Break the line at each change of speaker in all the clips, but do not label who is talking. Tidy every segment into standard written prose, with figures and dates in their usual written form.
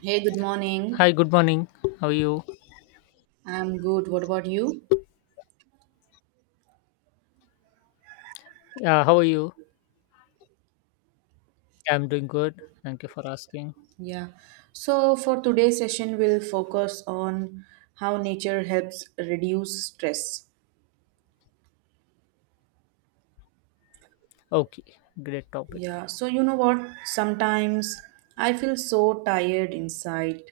Hey, good morning.
Hi, good morning. How are you?
I'm good. What about you?
Yeah, how are you? I'm doing good. Thank you for asking.
Yeah. So, for today's session, we'll focus on how nature helps reduce stress.
Okay, great topic.
Yeah, so you know what? Sometimes I feel so tired inside,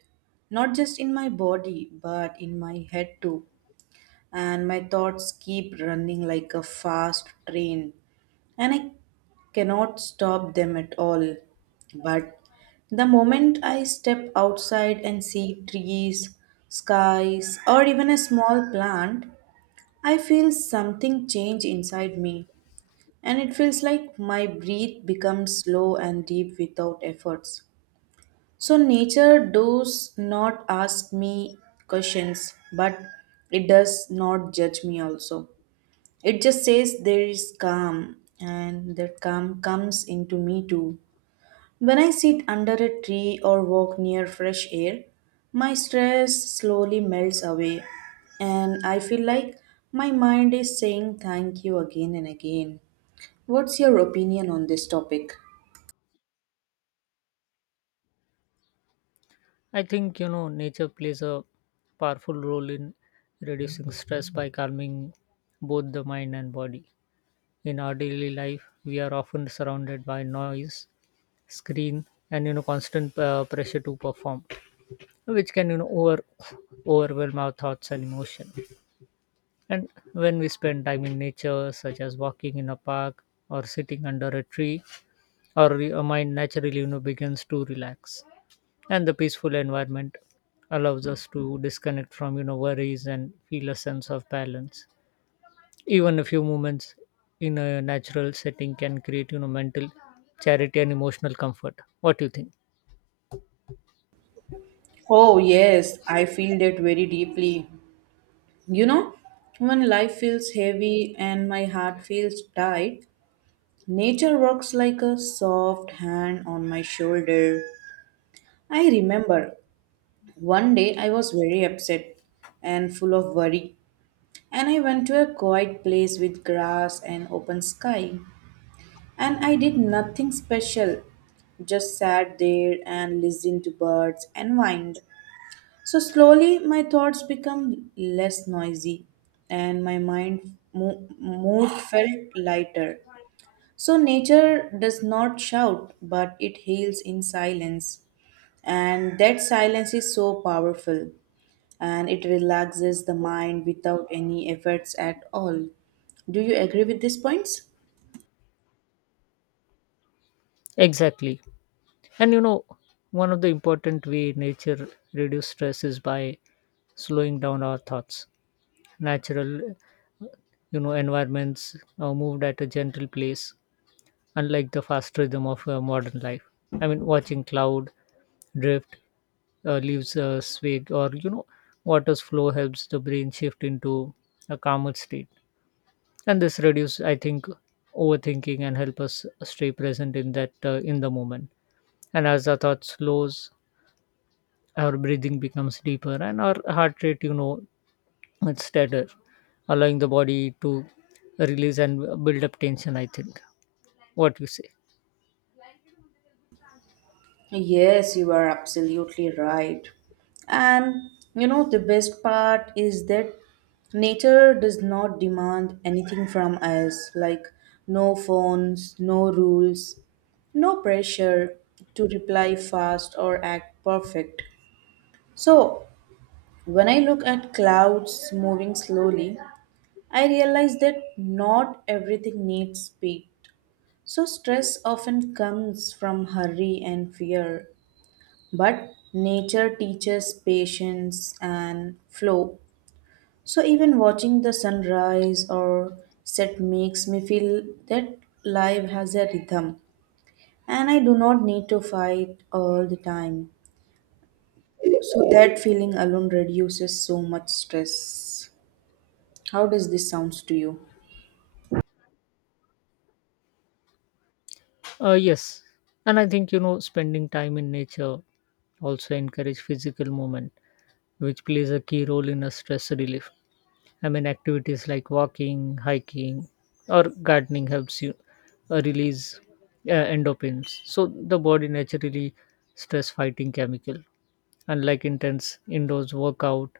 not just in my body, but in my head too. And my thoughts keep running like a fast train, and I cannot stop them at all. But the moment I step outside and see trees, skies, or even a small plant, I feel something change inside me, and it feels like my breath becomes slow and deep without efforts. So, nature does not ask me questions, but it does not judge me also. It just says there is calm, and that calm comes into me too. When I sit under a tree or walk near fresh air, my stress slowly melts away, and I feel like my mind is saying thank you again and again. What's your opinion on this topic?
I think you know nature plays a powerful role in reducing stress by calming both the mind and body. In our daily life, we are often surrounded by noise, screen, and you know constant pressure to perform, which can you know overwhelm our thoughts and emotion. And when we spend time in nature, such as walking in a park or sitting under a tree, our mind naturally you know begins to relax, and the peaceful environment allows us to disconnect from you know worries and feel a sense of balance. Even a few moments in a natural setting can create you know mental charity and emotional comfort. What do you think?
Oh, yes, I feel that very deeply. You know, when life feels heavy and my heart feels tight, nature works like a soft hand on my shoulder. I remember one day I was very upset and full of worry, and I went to a quiet place with grass and open sky. And I did nothing special, just sat there and listened to birds and wind. So slowly my thoughts become less noisy, and my mood felt lighter. So, nature does not shout, but it heals in silence. And that silence is so powerful, and it relaxes the mind without any efforts at all. Do you agree with these points?
Exactly, and you know one of the important way nature reduce stress is by slowing down our thoughts. Natural you know environments are moved at a gentle pace, unlike the fast rhythm of modern life. I mean, watching cloud drift, leaves swig, or you know, water's flow helps the brain shift into a calmer state, and this reduce, I think, overthinking and help us stay present in that in the moment. And as our thought slows, our breathing becomes deeper, and our heart rate, you know, it's steadier, allowing the body to release and build up tension. I think. What you say?
Yes, you are absolutely right. And you know, the best part is that nature does not demand anything from us, like no phones, no rules, no pressure to reply fast or act perfect. So, when I look at clouds moving slowly, I realize that not everything needs speed. So, stress often comes from hurry and fear. But nature teaches patience and flow. So even watching the sunrise or set makes me feel that life has a rhythm and I do not need to fight all the time. So that feeling alone reduces so much stress. How does this sounds to you?
Yes, and I think you know spending time in nature also encourage physical movement, which plays a key role in a stress relief. I mean, activities like walking, hiking, or gardening helps you release endorphins. So the body naturally stress-fighting chemical. Unlike intense indoors workout,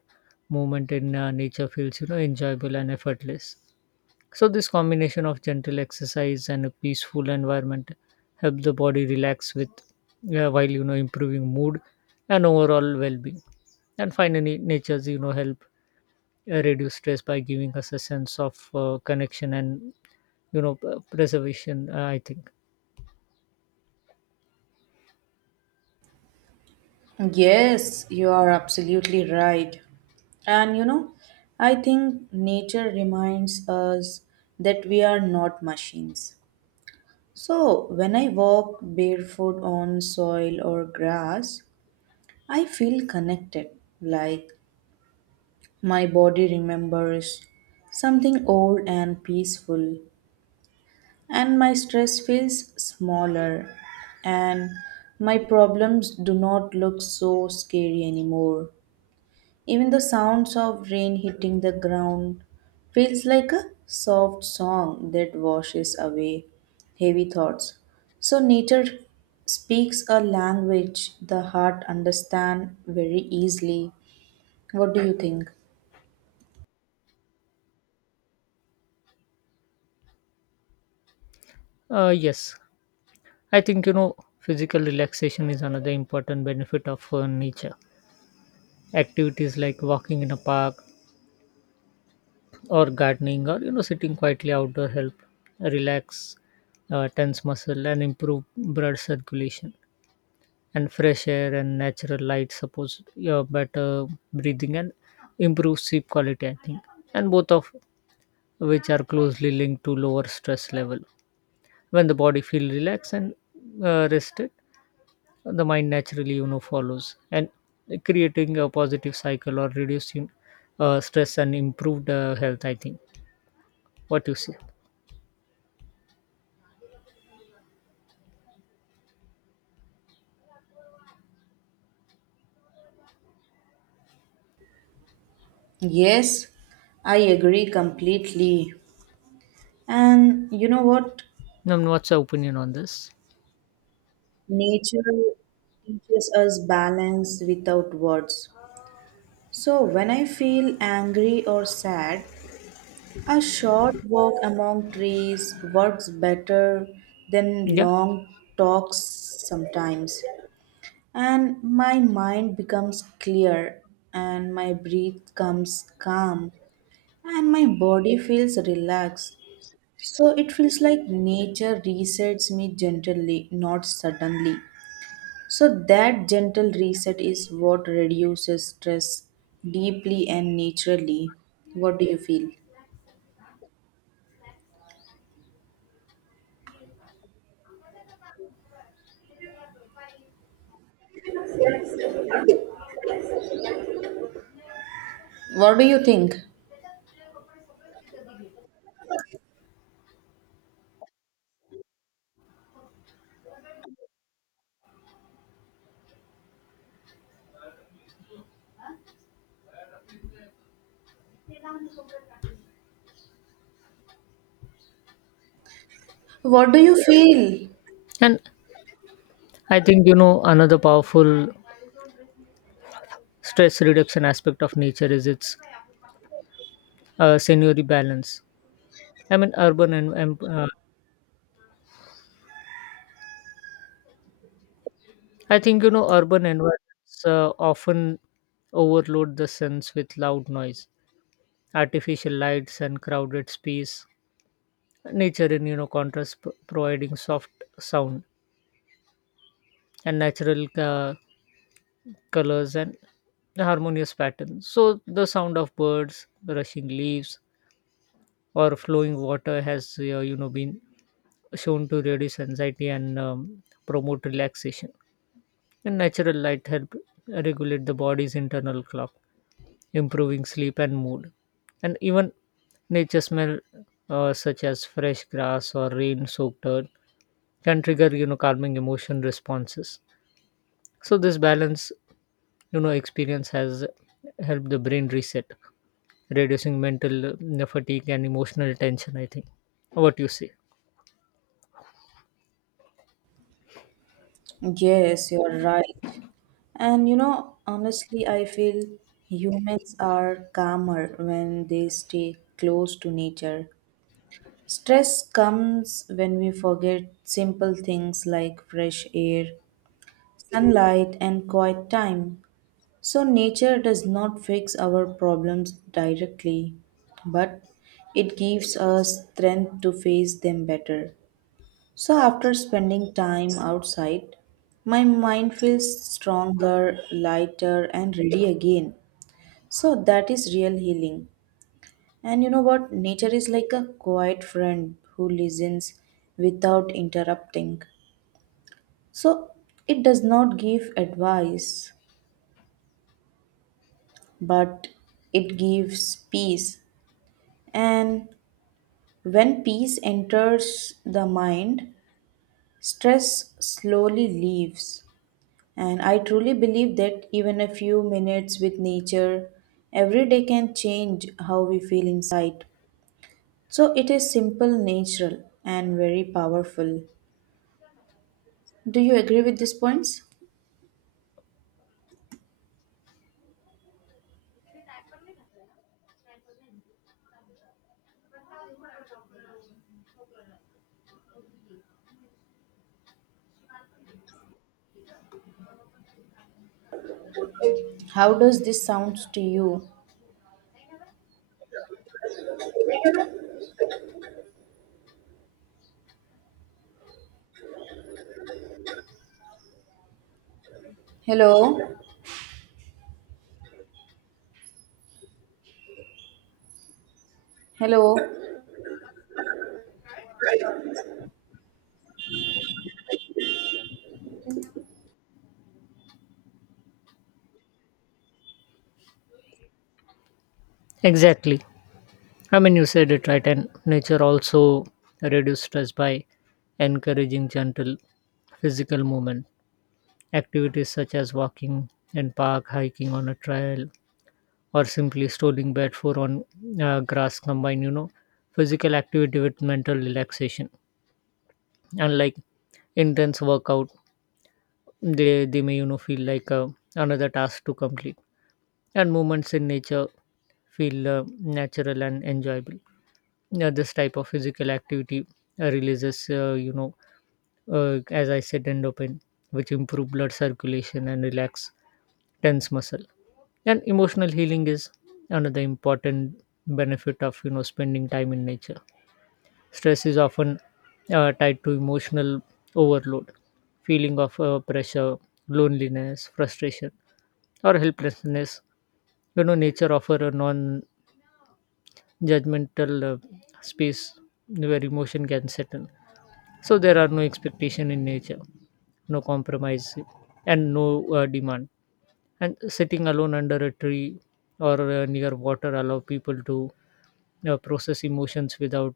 movement in nature feels you know enjoyable and effortless. So, this combination of gentle exercise and a peaceful environment help the body relax with while you know improving mood and overall well-being. And finally, nature's you know help reduce stress by giving us a sense of connection and you know preservation. I think.
Yes, you are absolutely right. And you know, I think nature reminds us that we are not machines. So, when I walk barefoot on soil or grass, I feel connected, like my body remembers something old and peaceful, and my stress feels smaller, and my problems do not look so scary anymore. Even the sounds of rain hitting the ground feels like a soft song that washes away heavy thoughts. So nature speaks a language the heart understand very easily. What do you think?
Yes, I think you know physical relaxation is another important benefit of nature. Activities like walking in a park or gardening or you know sitting quietly outdoor help relax tense muscle and improve blood circulation, and fresh air and natural light supports your better breathing and improve sleep quality, I think, and both of which are closely linked to lower stress level. When the body feels relaxed and rested, the mind naturally you know follows and creating a positive cycle or reducing stress and improved health, I think. What you say?
Yes, I agree completely. And you know what?
What's your opinion on this?
Nature teaches us balance without words. So when I feel angry or sad, a short walk among trees works better than
Yeah.
long talks sometimes. And my mind becomes clear, and my breath comes calm, and my body feels relaxed. So it feels like nature resets me gently, not suddenly. So that gentle reset is what reduces stress deeply and naturally. What do you feel? What do you think? What do you feel?
And I think, you know, another powerful stress reduction aspect of nature is its scenery balance. I mean, urban and I think, you know, urban environments often overload the sense with loud noise, artificial lights, and crowded space. Nature, in, you know, contrast, providing soft sound and natural colors and harmonious patterns. So, the sound of birds, rushing leaves, or flowing water has you know been shown to reduce anxiety and promote relaxation, and natural light help regulate the body's internal clock, improving sleep and mood. And even nature smell, such as fresh grass or rain soaked earth, can trigger you know calming emotion responses. So this balance you know experience has helped the brain reset, reducing mental fatigue and emotional tension, I think. What you say?
Yes, you're right. And you know, honestly, I feel humans are calmer when they stay close to nature. Stress comes when we forget simple things like fresh air, sunlight, and quiet time. So, nature does not fix our problems directly, but it gives us strength to face them better. So, after spending time outside, my mind feels stronger, lighter, and ready again. So, that is real healing. And you know what? Nature is like a quiet friend who listens without interrupting. So, it does not give advice, but it gives peace. And when peace enters the mind, stress slowly leaves. And I truly believe that even a few minutes with nature every day can change how we feel inside. So it is simple, natural, and very powerful. Do you agree with these points? How does this sounds to you? Hello? Hello?
Exactly. I mean, you said it right, and nature also reduces stress by encouraging gentle physical movement. Activities such as walking in park, hiking on a trail, or simply strolling barefoot on grass combine, you know, physical activity with mental relaxation. Unlike intense workout, they may, you know, feel like another task to complete. And movements in nature feel natural and enjoyable. Yeah, this type of physical activity releases you know as I said endorphin, which improve blood circulation and relax tense muscle. And emotional healing is another important benefit of you know spending time in nature. Stress is often tied to emotional overload, feeling of pressure, loneliness, frustration, or helplessness. You know, nature offer a non judgmental space where emotion can settle. So there are no expectation in nature, no compromise, and no demand. And sitting alone under a tree or near water allow people to process emotions without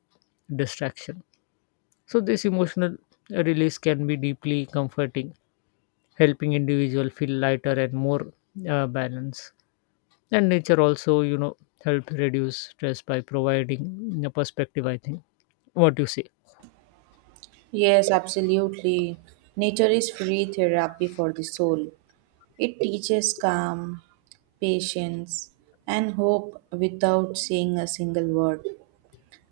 distraction. So this emotional release can be deeply comforting, helping individual feel lighter and more balanced. And nature also you know help reduce stress by providing a perspective, I think. What do you say?
Yes, absolutely. Nature is free therapy for the soul. It teaches calm, patience, and hope without saying a single word.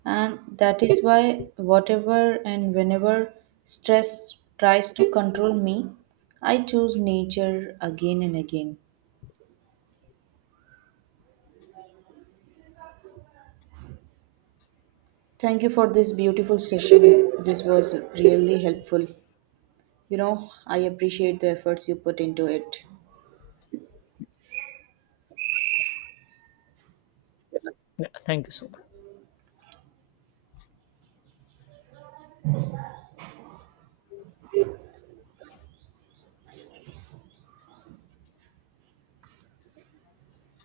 And that is why, whatever and whenever stress tries to control me, I choose nature again and again. Thank you for this beautiful session. This was really helpful. You know, I appreciate the efforts you put into it.
Yeah, thank you so much.